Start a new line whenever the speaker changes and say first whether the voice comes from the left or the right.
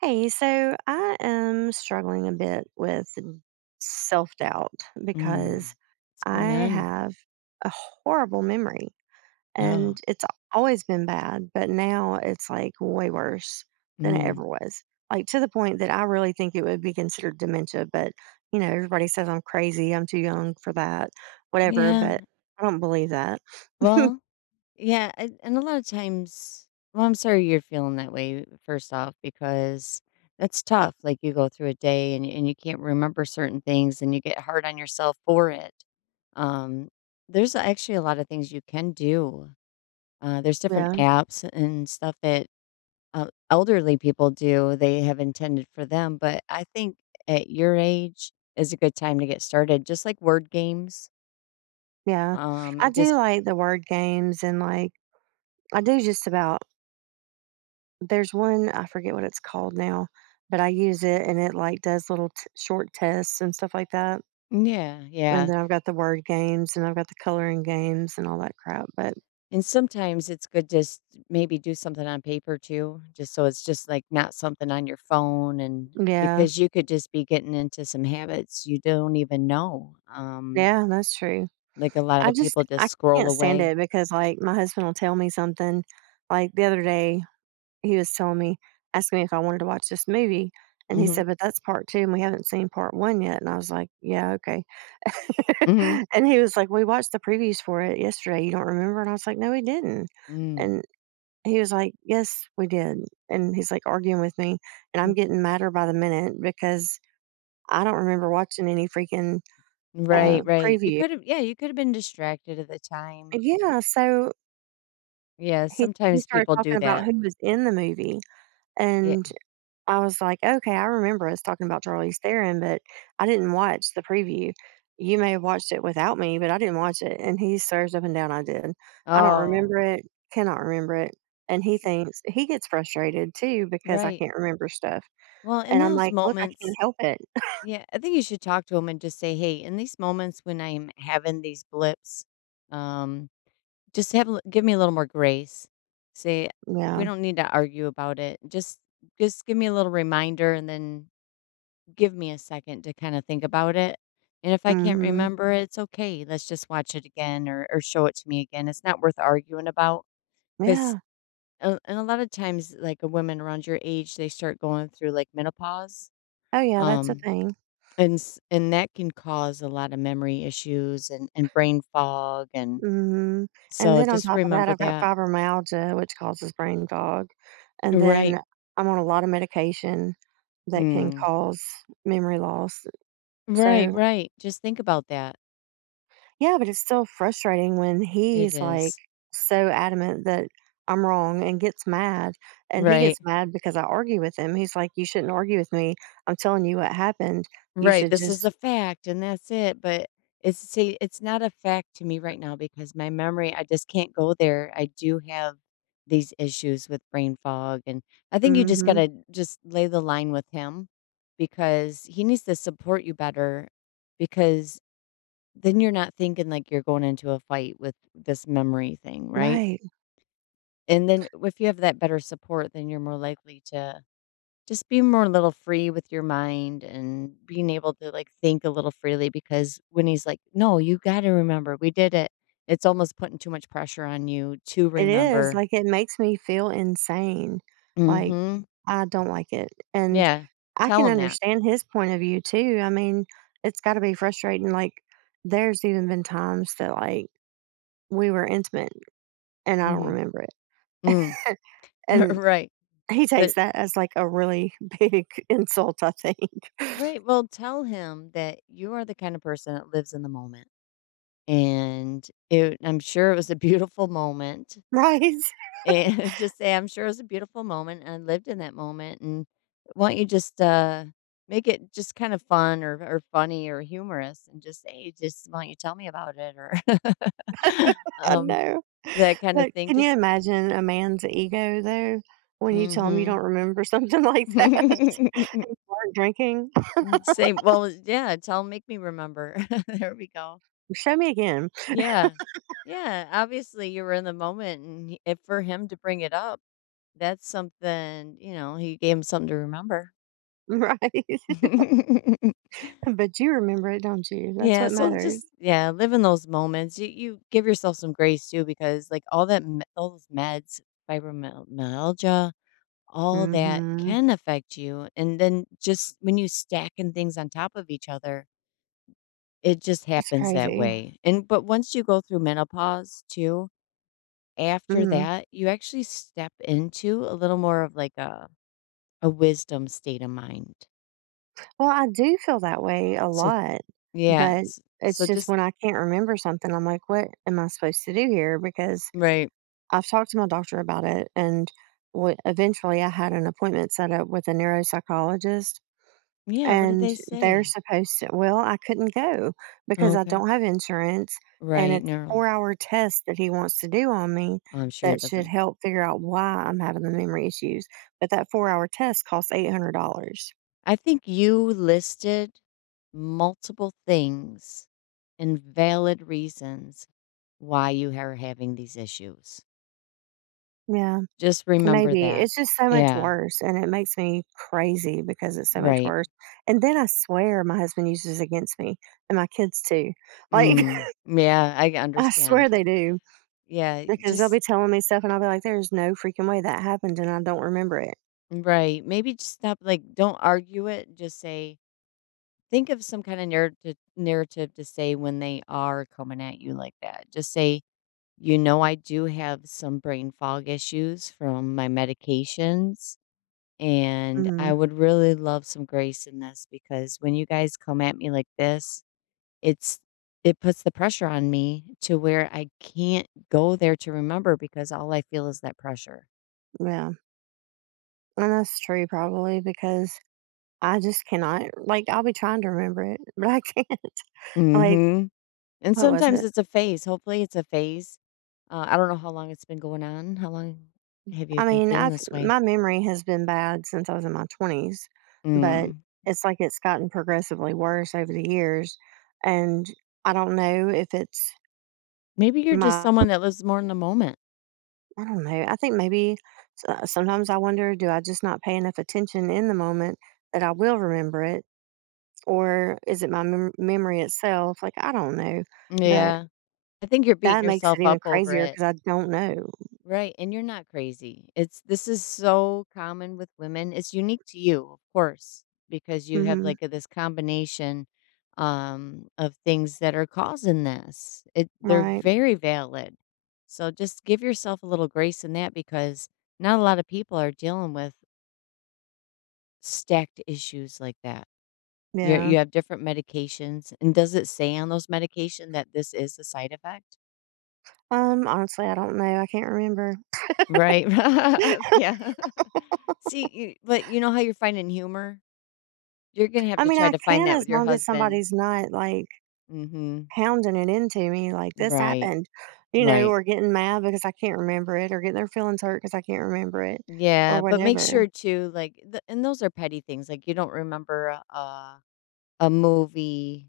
right: Hey, so I am struggling a bit with self doubt
left: Mm.
right: because
left: What's
right: I
left: going on?
right: have a horrible memory and
left: No.
right: it's always been bad, but now it's like way worse than it ever
left: Mm.
right: was. Like to the point that I really think it would be considered dementia, but you know, everybody says I'm crazy, I'm too young for that, whatever,
left: Yeah.
right: but I don't believe that.
left: Well, yeah. And a lot of times, well, I'm sorry you're feeling that way, first off, because that's tough. Like you go through a day and you can't remember certain things and you get hard on yourself for it. Um, there's actually a lot of things you can do. There's different
right: Yeah,
left: apps and stuff that elderly people do they have intended for them, but I think at your age is a good time to get started, just like word games.
right: yeah, I
left: It
right: do
left: just—
right: like the word games and like I do just about. There's one, I forget what it's called now, but I use it and it like does short tests and stuff like that.
left: yeah,
right: And
left: yeah.
right: then I've got the word games and I've got the coloring games and all that crap. But
left: And sometimes it's good to maybe do something on paper too, just so it's just like not something on your phone. And
right: yeah,
left: because you could just be getting into some habits you don't even know.
right: yeah, that's true.
left: Like a lot
right: I
left: of
right: just,
left: people just
right: I
left: scroll
right: can't stand
left: away.
right: it because like my husband will tell me something. Like the other day, he was telling me asking me if I wanted to watch this movie, and he
left: Mhm.
right: said, "But that's part 2, and we haven't seen part 1 yet," and I was like, "Yeah, okay."
left: Mhm. Mm.
right: And he was like, "We watched the previews for it yesterday, you don't remember?" And I was like, "No, we didn't,"
left: Hmm. Mm.
right: and he was like, "Yes, we did," and he's, like, arguing with me, and
left: Mm.
right: I'm getting madder by the minute because I don't remember watching any freaking,
left: Right, right. You
right: preview.
left: could have, yeah, you could have been distracted at the time.
right: Yeah, so
left: Yeah,
right: he
left: sometimes
right: started
left: people do
right: talking about
left: that.
right: who was in the movie,
left: Yeah.
right: and I was like, "Okay, I remember us talking about Charlize Theron, but I didn't watch the preview. You may have watched it without me, but I didn't watch it." And he swears up and down I did. I don't
left: Oh,
right: remember it, cannot remember it. And he
left: it's
right: thinks he gets frustrated too because I
left: right.
right: can't remember stuff.
left: Well, in
right: And I'm
left: those
right: like, "Look, I can't
left: moments,
right: help it."
left: yeah, I think you should talk to them and just say, "Hey, in these moments when I'm having these blips, um, just have a give me a little more grace. Say, we
right: Yeah.
left: don't need to argue about it. Just give me a little reminder, and then give me a second to kind of think about it. And if I can't
right: Mhm.
left: remember it, it's okay. Let's just watch it again, or show it to me again. It's not worth arguing about." Because—
right: Yeah.
left: And a lot of times, like, a woman around your age, they start going through, like, menopause.
right: Oh, yeah, that's a
left: um,
right: thing.
left: and s and that can cause a lot of memory issues and brain fog, and
right: Mhm, and
left: so
right: then on
left: just
right: top of that,
left: remember
right: I've got
left: that.
right: fibromyalgia, which causes brain fog, and
left: Right.
right: then I'm on a lot of medication that can
left: Mm.
right: cause memory loss,
left: Right,
right: so
left: right. Just think about that.
right: yeah, but it's still frustrating when
left: It
right: he's, like,
left: is.
right: so adamant that I'm wrong and gets mad, and he gets
left: Right.
right: mad because I argue with him, he's like, "You shouldn't argue with me, I'm telling you what happened, you
left: Right,
right: should
left: this is
right: just."
left: the fact and that's it, but it's see, it's not a fact to me right now because my memory, I just can't go there. I do have these issues with brain fog, and I think you just
right: Mhm,
left: gotta just lay the line with him, because he needs to support you better, because then you're not thinking like you're going into a fight with this memory thing, right?
right: right,
left: And then if you have that better support, then you're more likely to just be more a little free with your mind and being able to, like, think a little freely because when he's like, "No, you gotta remember, we did it," it's almost putting too much pressure on you to
right: it is,
left: remember.
right: like, it makes me feel insane, like,
left: Mhm.
right: I don't like it, and
left: Yeah.
right: I
left: Tell
right: can
left: him that.
right: understand his point of view too. I mean, it's gotta be frustrating, like, there's even been times that, like, we were intimate and I don't
left: Mhm.
right: remember
left: Mm.
right: it, and
left: Right.
right: he takes
left: That
right: that as, like, a really big insult, I think.
left: Right, well, tell him that you are the kind of person that lives in the moment, and it I'm sure it was a beautiful moment.
right: Right?
left: And just say, "I'm sure it was a beautiful moment, and I lived in that moment, and why don't you just, make it just kind of fun, or funny or humorous, and just say, 'Just why don't you tell me about it?'" Or,
right: I
left: um,
right: know,
left: that kind of
right: but
left: thing.
right: can you
left: Just—
right: imagine a man's ego though, when you tell him you don't
left: mhm.
right: remember something like that? Weren't drinking?
left: Mm, say, "Well, yeah, tell make me remember." There we go.
right: "Show me again."
left: Yeah. Yeah, obviously, you were in the moment, and he if for him to bring it up, that's something, you know, he gave him something to remember.
right: Right? But you remember it, don't you? That's
left: Yeah,
right: what
left: so
right: matters.
left: just, yeah, live in those moments. You give yourself some grace too, because like all those meds, fibromyalgia, all that
right: Mhm.
left: can affect you. And then just when you stacking things on top of each other, it just
right: That's
left: happens that
right: crazy.
left: way. And but once you go through menopause too, after
right: Mhm.
left: that, you actually step into a little more of like a wisdom state of mind.
right: Well, I do feel that way a
left: So,
right: lot, but
left: yes, so
right: it's just
left: just—
right: when I can't remember something, I'm like, "What am I supposed to do here?" Because
left: right.
right: I've talked to my doctor about it, and eventually I had an appointment set up with a neuropsychologist,
left: Yeah, what did
right: and
left: they
right: they're
left: say?
right: supposed to. Well, I couldn't go
left: Oh,
right: because I
left: okay.
right: don't have insurance, and
left: Right,
right: it's a
left: neural.
right: four-hour test that he wants to do on me
left: I'm sure
right: that
left: it
right: should
left: doesn't—
right: help figure out why I'm having the memory issues. But that four-hour test costs $800.
left: I think you listed multiple things and valid reasons why you are having these issues.
right: Yeah.
left: Just remember
right: Maybe.
left: that.
right: It's just so much
left: Yeah,
right: worse, and it makes me crazy because it's so much
left: right.
right: worse, and then I swear my husband uses it against me, and my kids too. Like,
left: Mm. Yeah, I
right: I swear
left: understand.
right: they do
left: Yeah,
right: because they'll
left: just—
right: be telling me stuff, and I'll be like, "There's no freaking way that happened, and I don't remember it."
left: right. Maybe just stop, like, don't argue it, just say, think of some kind of narrative to say when they are coming at you like that. Just say, you know, I do have some brain fog issues from my medications, and I
right: Mhm.
left: would really love some grace in this because when you guys come at me like this, it's it puts the pressure on me to where I can't go there to remember because all I feel is that pressure.
right: Yeah, and that's true probably because I just cannot like, I'll be trying to remember it, but I can't. Like,
left: Hmm. And
right: what was
left: sometimes
right: it?
left: it's a phase. Hopefully, it's a phase. I don't know how long it's been going on. How long have you
right: I
left: been
right: mean,
left: feeling
right: I've
left: this way?
right: my memory has been bad since I was in my 20s, but
left: Mm.
right: it's like it's gotten progressively worse over the years. And I don't know if it's
left: Maybe you're just
right: my,
left: someone that lives more in the moment.
right: I don't know. I think maybe sometimes I wonder do I just not pay enough attention in the moment that I will remember it? Or is it my memory itself? Like, I don't know. But
left: Yeah. I think you're beating
right: that makes
left: yourself
right: it even
left: up over
right: crazier
left: it.
right: because I don't know.
left: Right, and you're not crazy. It's this is so common with women. It's unique to you, of course, because you have
right: Hmm.
left: like this combination of things that are causing this. It they're
right: Right.
left: very valid. So just give yourself a little grace in that, because not a lot of people are dealing with stacked issues like that. You
right: Yeah.
left: you have different medications, and does it say on those medication that this is a side effect?
right: Honestly, I don't know. I can't remember.
left: Right. Yeah. See, you but you know how you're finding humor? You're gonna have
right: I
left: to
right: mean,
left: try
right: I
left: to find
right: can
left: that
right: as
left: with your
right: long as
left: husband.
right: somebody's not, like,
left: Mhm.
right: hounding it into me, like, "This
left: Right.
right: happened," you know,
left: Right.
right: or getting mad because I can't remember it, or getting their feelings hurt because I can't remember it, or
left: Yeah, but make
right: whatever.
left: sure too, like, th and those are petty things, like, you don't remember a movie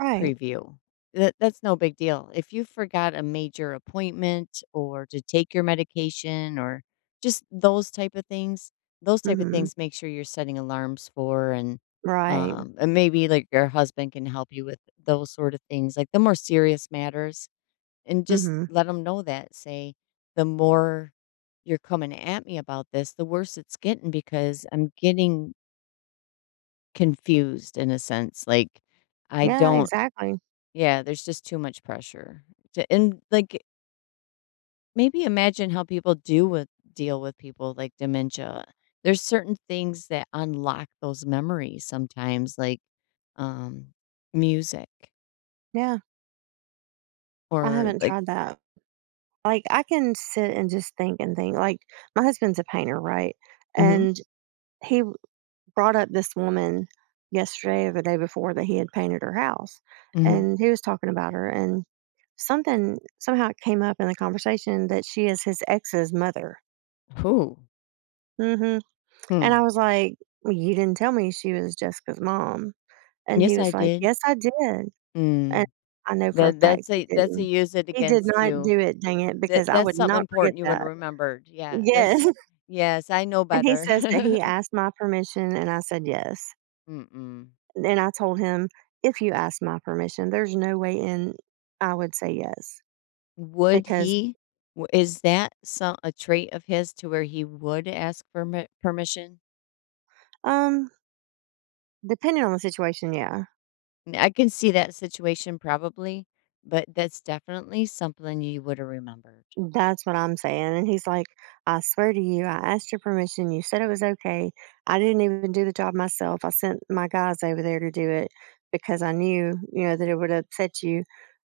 right: Right.
left: preview. That's no big deal. If you forgot a major appointment or to take your medication or just those type of things, those type of
right: Mhm.
left: things make sure you're setting alarms for, and
right: Right.
left: um and maybe like your husband can help you with those sort of things, like the more serious matters, and just
right: Mhm.
left: let them know that, say, the more you're coming at me about this, the worse it's getting because I'm getting confused in a sense like I
right: Yeah,
left: don't—
right: exactly.
left: yeah, there's just too much pressure. To, and like, maybe imagine how people do with deal with people like dementia. There's certain things that unlock those memories sometimes, like um music,
right: Yeah, I
left: or
right: haven't
left: like—
right: tried that. Like, I can sit and just think and think, like, my husband's a painter, right?
left: hmm,
right: And he brought up this woman yesterday or the day before that he had painted her house,
left: hmm.
right: and he was talking about her, and something somehow it came up in the conversation that she is his ex's mother.
left: Who?
right: Mhm, and
left: Hmm.
right: I was like, "Well, you didn't tell me she was Jessica's mom," and he
left: Yes, I
right: was like,
left: did.
right: "Yes, I did,"
left: Hmm.
right: and I know for a
left: That
right: fact
left: that's
right: he
left: a that's a
right: didn't.
left: use it
right: He did
left: against
right: not
left: you.
right: do it, dang it,
left: That
right: because I
left: that's
right: would
left: something
right: not forget
left: important you would have
right: that.
left: remembered. Yeah. That's—
right: Yes,
left: yes, I know
right: and he
left: better.
right: says that he asked my permission, and I said yes.
left: Mm-mm.
right: And I told him, "If you ask my permission, there's no way in I would say yes."
left: Would
right: Because,
left: he w Is that some a trait of his to where he would ask for permission?
right: um, depending on the situation, yeah,
left: And I can see that situation probably, but that's definitely something you woulda remembered.
right: that's what I'm saying. And he's like, "I swear to you, I asked your permission. You said it was okay. I didn't even do the job myself. I sent my guys over there to do it because I knew, you know, that it would upset you."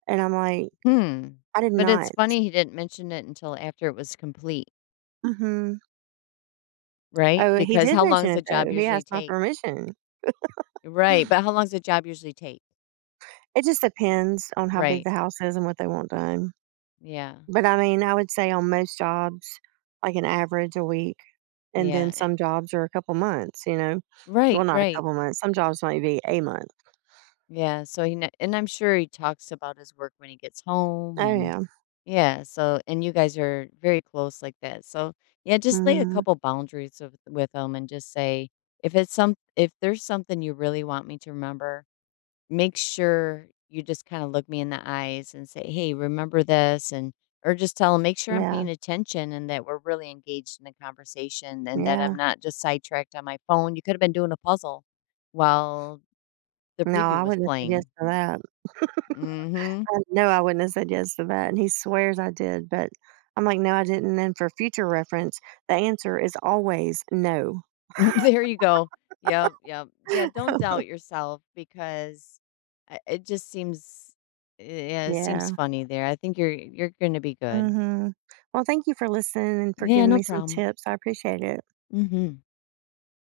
right: And I'm like,
left: Hmm,
right: "I did
left: but it's
right: not."
left: funny he didn't mention it until after it was complete,
right: Hmm.
left: right?
right: Oh, he
left: Because
right: did
left: how long
right: mention
left: does a
right: it though.
left: job
right: He
left: usually
right: asked my
left: take?
right: permission.
left: Right, but how long does a job usually take?
right: It just depends on how big
left: Right,
right: the house is and what they want done.
left: yeah,
right: But I mean, I would say on most jobs, like an average a week, and then
left: yeah,
right: some jobs are a couple months, you know? Well,
left: right,
right: not a
left: right.
right: couple months. Some jobs might be a month.
left: Yeah, so he kn and I'm sure he talks about his work when he gets home,
right: Oh,
left: and
right: yeah.
left: yeah, so and you guys are very close like that. So, yeah, just lay a
right: Mhm.
left: couple boundaries with him and just say, if it's some if there's something you really want me to remember, make sure you just kind of look me in the eyes and say, "Hey, remember this," and or just tell him, "Make sure I'm
right: Yeah,
left: paying attention and that we're really engaged in the conversation and that
right: yeah.
left: I'm not just sidetracked on my phone. You could have been doing a puzzle while the
right: No,
left: preview
right: I
left: was
right: wouldn't have said yes
left: playing."
right: to that.
left: Mhm.
right: I know I wouldn't have said yes to that, and he swears I did, but I'm like, "No, I didn't," and for future reference, the answer is always no.
left: There you go. Yep, yep. Yeah, don't doubt yourself, because I it just seems yeah, it seems
right: Yeah.
left: funny there. I think you're gonna be good.
right: Mhm. Well, thank you for listening and for
left: Yeah,
right: giving
left: no
right: me some
left: problem.
right: tips. I appreciate it.
left: Mhm.